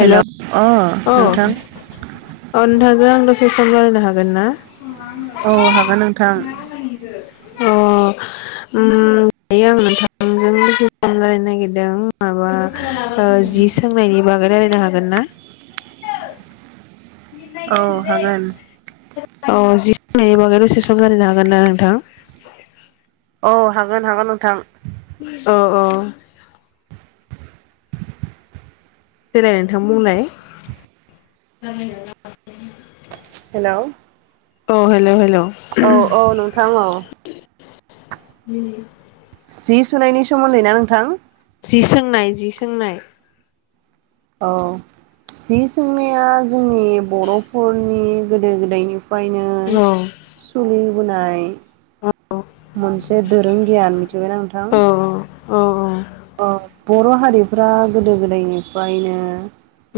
हेल' अ औ नोंथां औ नोंथांजों आं दसे दसे सम रायज्लायनो हागोन ना? औ हागोन नोंथां। अ उम दायो आं नोंथांजों दसे सम रायलायनो नागिरदों। माबा ओ जि सोंनायनि बागै रायलायनो हागोन ना औ हागोन औ जि सोंनायनि बागै दसे सम रायलायनो हागोन ना नोंथां। औ हागोन हागोन नोंथां। औ औ देलाय नोंथां बुंलाय हेल' अ हेल' हेल' औ औ नोंथां औ मिनि जि सुनायनि सोमोन्दै ना नोंथां जि सोंनाय जि सोंनाय औ जि सोंनाया जोंनि बर'फोरनि गोदो गोदायनि फ्रायनो औ सलि बुंनाय मोनसे दोरों गियान मिथिबायना नोंथां औ औ अ बर' हारिफ्रा गोदो गोदायनिफ्रायनो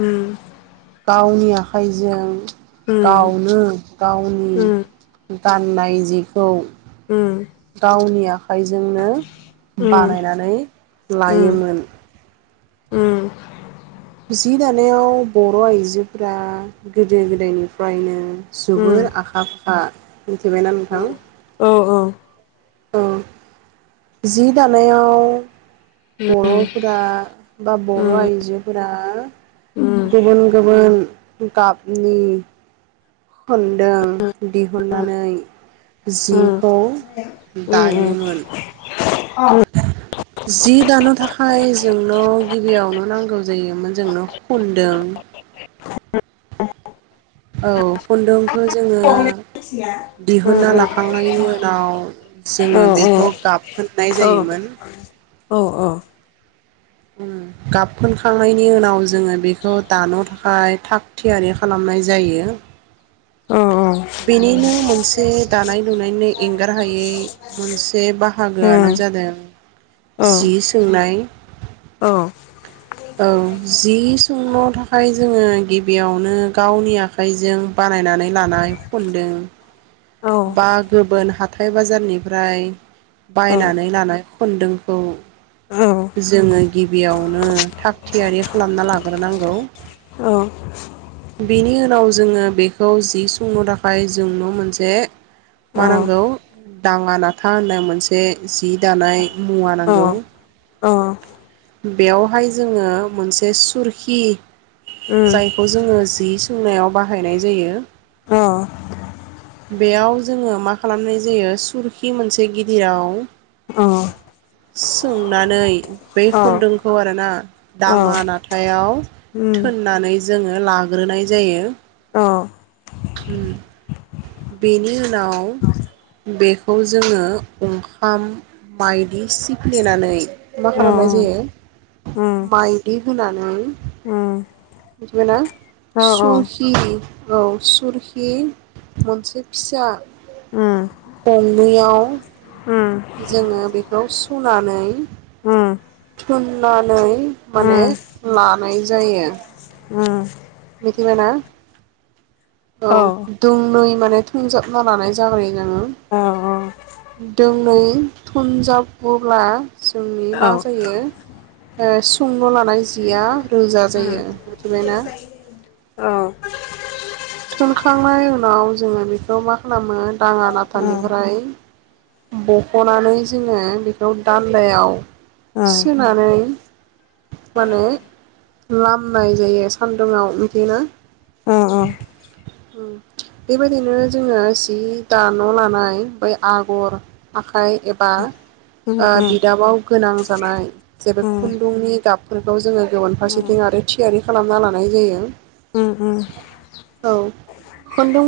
उम गावनिया आखाइजों उम गावनो उम गावनि गाननाय जिखौ ओ गावनि आखाइजोंनो उम बानायनानै उम लायोमोन उम जि दानायाव बर' आइजोफोरा गोदो गोदायनिफ्रायनो उम जोबोर आखा हा मिथिबायना नोंथां औ औ औ जि दानायाव बर'फोरा बा बर' आइजोफोरा गुबुन गुबुन गाबनि खोनदों दिहुननानै जिखौ दायोमोन जि दानो थाखाय जोंनो गिबियावनो नांगौ जायोमोन जोंनो खुनदों। औ खुन्दुंखौ जोङो दिहुनना लाखांनायनि उनाव जोङो बेखौ गाब फोननाय जायोमोन। गाब फोनखांनायनि उनाव जोङो बेखौ दानो थाखाय थाग थियारि खालामनाय जायो। बेनिनो मोनसे दानाय लुनायनि एंगार हायै मोनसे बाहागोआनो जादों जि सोंनाय औ जि सोंनो थाखाय जोङो गिबियावनो गावनि आखाइजों बानायनानै लानाय खनदों बा गुबोन हाथाय बाजारनिफ्राय बायनानै लानाय खुन्दुंखौ जोङो गिबियावनो थाग थियारि खालामना लाग्रोनांगौ बेनि उनाव जोङो बेखौ जि सुंनो थाखाय जों न' मोनसे मा नांगौ दाङा नाथा होननाय मोनसे जि दानाय मुवा नांगौ। बेयावहाय जोङो मोनसे सुरखि जायखौ जोङो जि सोंनायाव बाहायनाय जायो बेयाव जोंङो मा खालामनाय जायो थुरखि मोनसे गिदिआव सोंनानै बे खुन्दुंखौ आरो ना। दाङा नाथायाव थोननानै जोङो लाग्रोनाय जायो। बेनि उनाव बेखौ जोङो ओंखाम माइदि सिफ्लेनानै मा खालामनाय जायो माइदि होनानै मिथिबाय ना। सुखि औ। थुरखि मोनसे फिसा उम। मोननैआव उम। जोङो बेखौ सुनानै थुननानै माने मा सनाय जायो। उम। बिदिनो ना। औ दं नै माने थुनजाबना लानाय जाग्रो जङो दोंनै थुनजाबोबब्ला जोंनि मा औ जायो। सुंल' लानाय जिया रोजा औ जायो मिथिबाय ना थोनखांनाय उनाव जोङो बेखौ मा खालामो दाङा नाथानिफ्राय बख'नानै जोङो बेखौ दान्दायाव सोनानै माने लामनाय जायो सान्दुङआव बिदिनो बेबायदिनो जोङो सि दान' लानाय बै आगर आखाइ एबा बिदाबाव गोनां जानाय। जे बे खुन्दुंनि गाब बेखौ जोङो लन फासि बिथिं आरो थियारि खालामना ला हरनाय जायो। औ खुन्दुं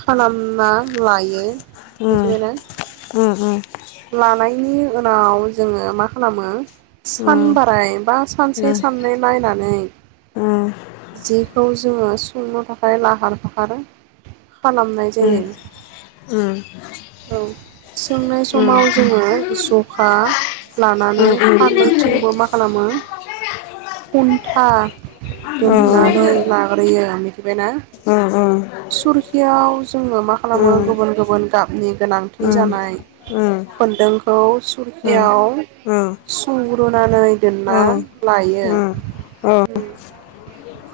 हामा। लायो। मिथिबाय ना। लानायनि उनाव जोङो मा खालामो सान बाराय बा सानसे साननै नै जिखौ जोङो संनो थाखाय लाहार फाहार खालामनाय जायो औ सोंनाय समाव जोङो जखा लानानै फाननैथिंबो मा खालामो खन्था दनानै लाग्रोयो मिथिबायना सुरखियाव जोङो मा खालामो गुबुन गुबुन गाबनि गोनांथि जानाय खुनदुंखौ सुरखियाव सुंग्रुनानै दोनना लायो उम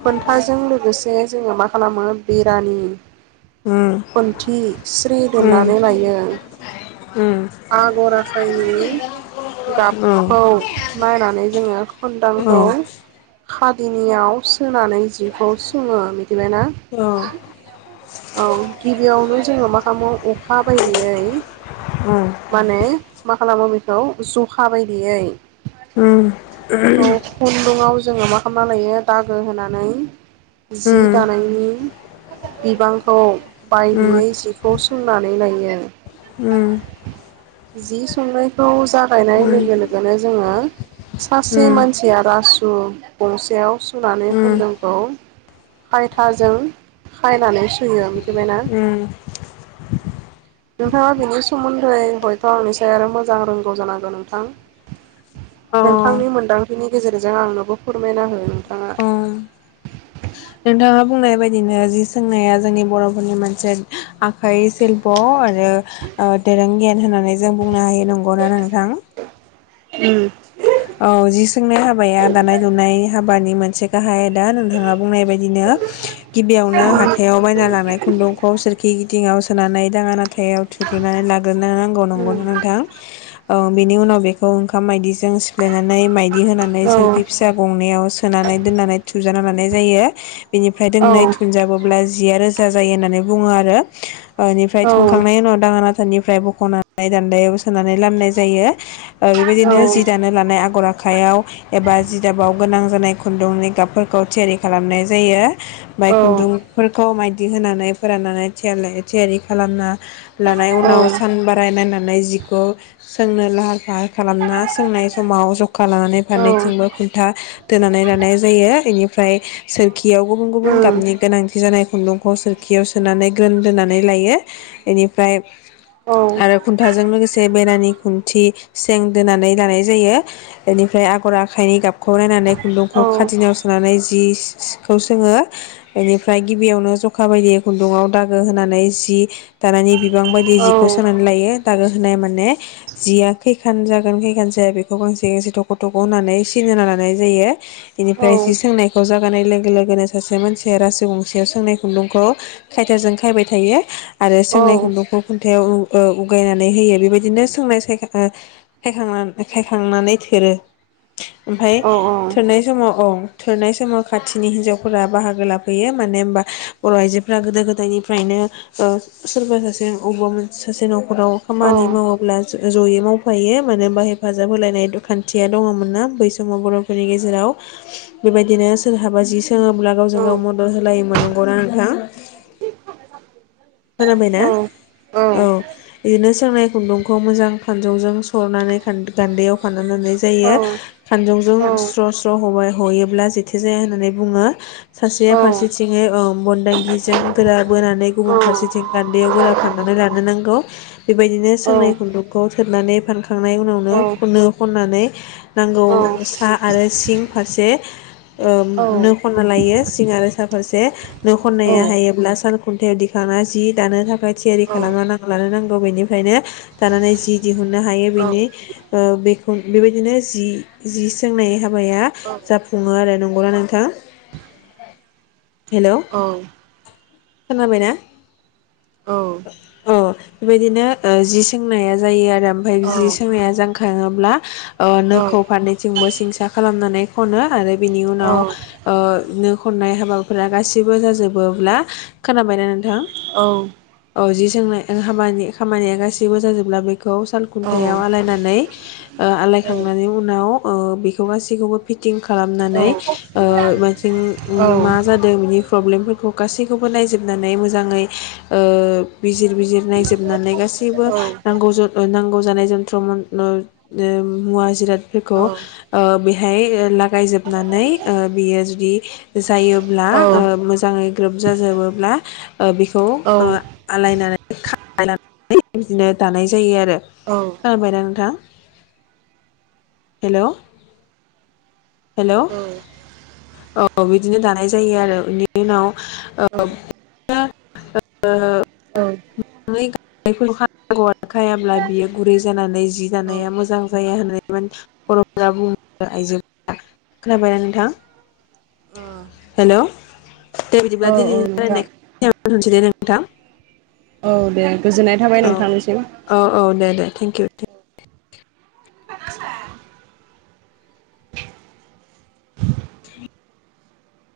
खोनथाजों लोगोसे जोङो मा खालामो बिरानि खुन्थि स्रि दोननानै लायो आगर आखाइनि गाबखौ नायनानै जोङो खुदाम खादिनियाव सोनानै जिखौ सुङो मिथिबायना औ गिबियावनो जोङो मा खालामो अखा बायदियै माने मा खालामो बेखौ जखा बायदियै औ खुन्दुाव जोङो मा खालामना लायो दागो होनानै जि दानायनि बिबांखौ बायदियै जिखौ सुंनानै लायो जि संनायखौ ज फायनाय उम लोगो लोगोनो जोङो सासे उम मानसि रासु गंसेयाव सुनानै उम खुन्दुंखौ खायथाजों खायनानै सुयो मिथिबायना ओम नोंथाङा बिनि सोमोन्दै हयथ' आंनिसाय आरो मोजां रोंगौ जानांगौ नोंथां औ नोंथांनि मोनदांथिनि गेजेरजों आंनोबो फोरमायना हो नोंथाङा ओम नोंथाङा बुंनाय बायदिनो जि सोंनाया जोंनि बर'फोरनि मोनसे आखाइ सिल्प' आरो दोरों गियान होननानै जों बुंनो हायो नोंगौना नोंथां उम औ जि सोंनाय हाबाया दानाय लुनाय हाबानि मोनसे गाहाय दा नोंथाङा बुंनाय बायदिनो गिबियावनो उम हाथायाव बायना लानाय खुन्दुंखौ सोरखि थिङाव सोनानै दाङा नाथायाव थुग्रोननानै लागोन नो नांगौ उम नंगौनो नोंथां औ बेनि उनाव बेखौ ओंखाम बायदिजों लायनानै माइ बिदि होनानै सोरखि उम फिसा गंनायाव सोनानै दोननानै थुनानै लानाय जायो बिनिफ्राय औ दोंनै थुनजाबोब्ला जिया रोजा जायो होननानै बुङो आरो बिनिफ्राय औ थुनखांनायनि उनाव दाङानाथा निफ्राय बख'नाय दान्दायाव सोनानै लामनाय जायो बेबायदिनो जि दानो नाय आगर आखायाव एबा जि दाबाव गोनां जानाय खुन्दुंनि गाबफोरखौ थियारि खालामनाय जायो बाइ औ खुन्दुं फोरखौ मायदि होनानै फोराननानै थियारि लायो थियारि खालामना लानाय औ उनाव उम सान बाराय नायनानै जिखौ सोंनो लाहार फाहार खालामना सोंनाय समाव जखा लानानै फारनैथिंबो खुन्था दोनानै लानाय जायो इनिफ्राय सोरखियाव गुबुन गुबुन गाबनि औ गोनांथि जानाय खुन्दुंखौ सोरखियाव सोनानै ग्रोन दोनानै लायो इनिफ्राय आरो खुन्थाजों लोगोसे बेरानि खुन्थि सें दोनानै लानाय जायो इनिफ्राय आगर आखाइनि गाबखौ नायनानै खुन्दुंखौ औ खादिनायाव सोनानै जिस सिखौ सोङो इनिफ्राय गिबियावनो जखा बायदि खुन्दुाव दागो होनानै जि दानायनि बि गोबां बायदि जिखौ औ सोंनानै लायो दागो होनाय माने जिया खैखान जागोन खैखान जाया बे खौ गांसे गांसे थख' थख' होनानै सिन होना लानाय जायो बिनिफ्राय औ जि सोंनायखौ जों जानाय लोगो लोगोनो सासे मानसिया रासो गंसेयाव सोंनाय खुन्दुंखौ खायथाजों खायबाय थायो आरो औ सोंनाय खुन्दुंखौ खुन्थायाव ओ उगायनानै होयो बेबायदिनो सोंनाय सायथाखो सायखांनानै खायखांनानै थोरो ओमफाय थोरनाय समाव औ थोरनाय समाव खाथिनि हिन्जावफोरा बाहागो लाफैयो माने होनबा बर' आइजोफोरा गोदो गोदायनिफ्रायनो ओ सोरबा सासे अबबा मोन सासे न' खराव खामानि मावोब्ला ज'यै मावफायो मानो होनबा हे फाजाब होलायनाय खान्थिया दङमोन ना बै समाव बर'फोरनि गेजेराव बेबायदिनो सोरहाबा जि सो सोङोब्ला गावजों गाव मदद होलायोमोन नं गौ ना नोंथां खोनाबाय ना औ बिदिनो सोंनाय खुन्दुंखौ मोजां खानजंजों सरनानै खान दानदायाव फान लानानै जायो खानजंजों स्र' स्र' हबाय हयोब्ला जेथो जाया होननानै बुङो सासेया फारसेथिङै औ मोनदांगिजों गोरा बोनानै गुबुन फारसेथिं गान दैयाव गोरा फाननानै लानो नांगौ बेबायदिनो सोंनाय खुन्दुंखौ थोबनानै फानखांनाय उनाव नो खनो खनानै नांगौ सा आरो सिं फारसे ओ नो खननो लायो। सिं आरो सा फारसे नो खननाया हायोब्ला साल खुन्थायाव दि खाङो जि दानो थाखाय थियारि खालामनो नां लानो नांगौ बेनिफ्रायनो दानानै जि दिहुनन्नो हायो बेनि ओ बेखौ बेबायदिनो जि जि सोंनाय हाबाया जाफुङो आरो नंगौ ना नोंथां? हेलौ औ खोनाबायना? औ अ बिदिनो ओ जि सोंनाया जायो आर ओमफाय जि सोंनाया जांखाङोब्ला अ नोखौ फानैैथिंबो सो हिंसा खालामनानै खनो आरो बिनि उनाव ओ नो खननाय हाबाफोरा गासिबो जाजोबोब्ला खोनाबायना नोंथां? औ जि सोंनाय खामानि खामानिया गासैबो जाजोबब्ला बै खौ साल खुन्थायाव आलायनानै [inaudible] ओ आलायखांनानै उनाव अ बिखौ गासैखौबो फिटिं खालामनानै ओ मोनस जों उम मा जादों बिख प्रब्लेमफोरखौ गासैखौबो नायजोबनानै मोजाङै ओ बिजिर बिजिर नायजोबनानै गासैबो नांगौ जन नांगौ जानाय जन्थ्र उम दो मुवा जिरादफोरखौ ओ बेहाय लागायजोबनानै बियो जुदि जायोब ब्ला ओ मोजाङै ग्रोबजाजोबोब्ला ओ बेखौ ओ आलायनानै खांनानै बिदिनो दानाय जायो आरो। [inaudible] दा हेलौ हेलौ औ बिदिनो दानाय जायो आरो बेनि उनाव ओ [unintelligible] औ [unintelligible] बियो गुरै जानानै जि दानाया मोजां जाया होननानैब बर'फोरा बुङोमोन आइजोफोरा खोनाबायना नोंथां हेलौ दे बिदिबा दिनैनि नोंथां रायलायनायखौ बिखिनियावनो [unintelligible] नोंथां औ दे गोजोननाय थाबाय औ नोंथांनिसिम। औ औ दे दे थेंक इउ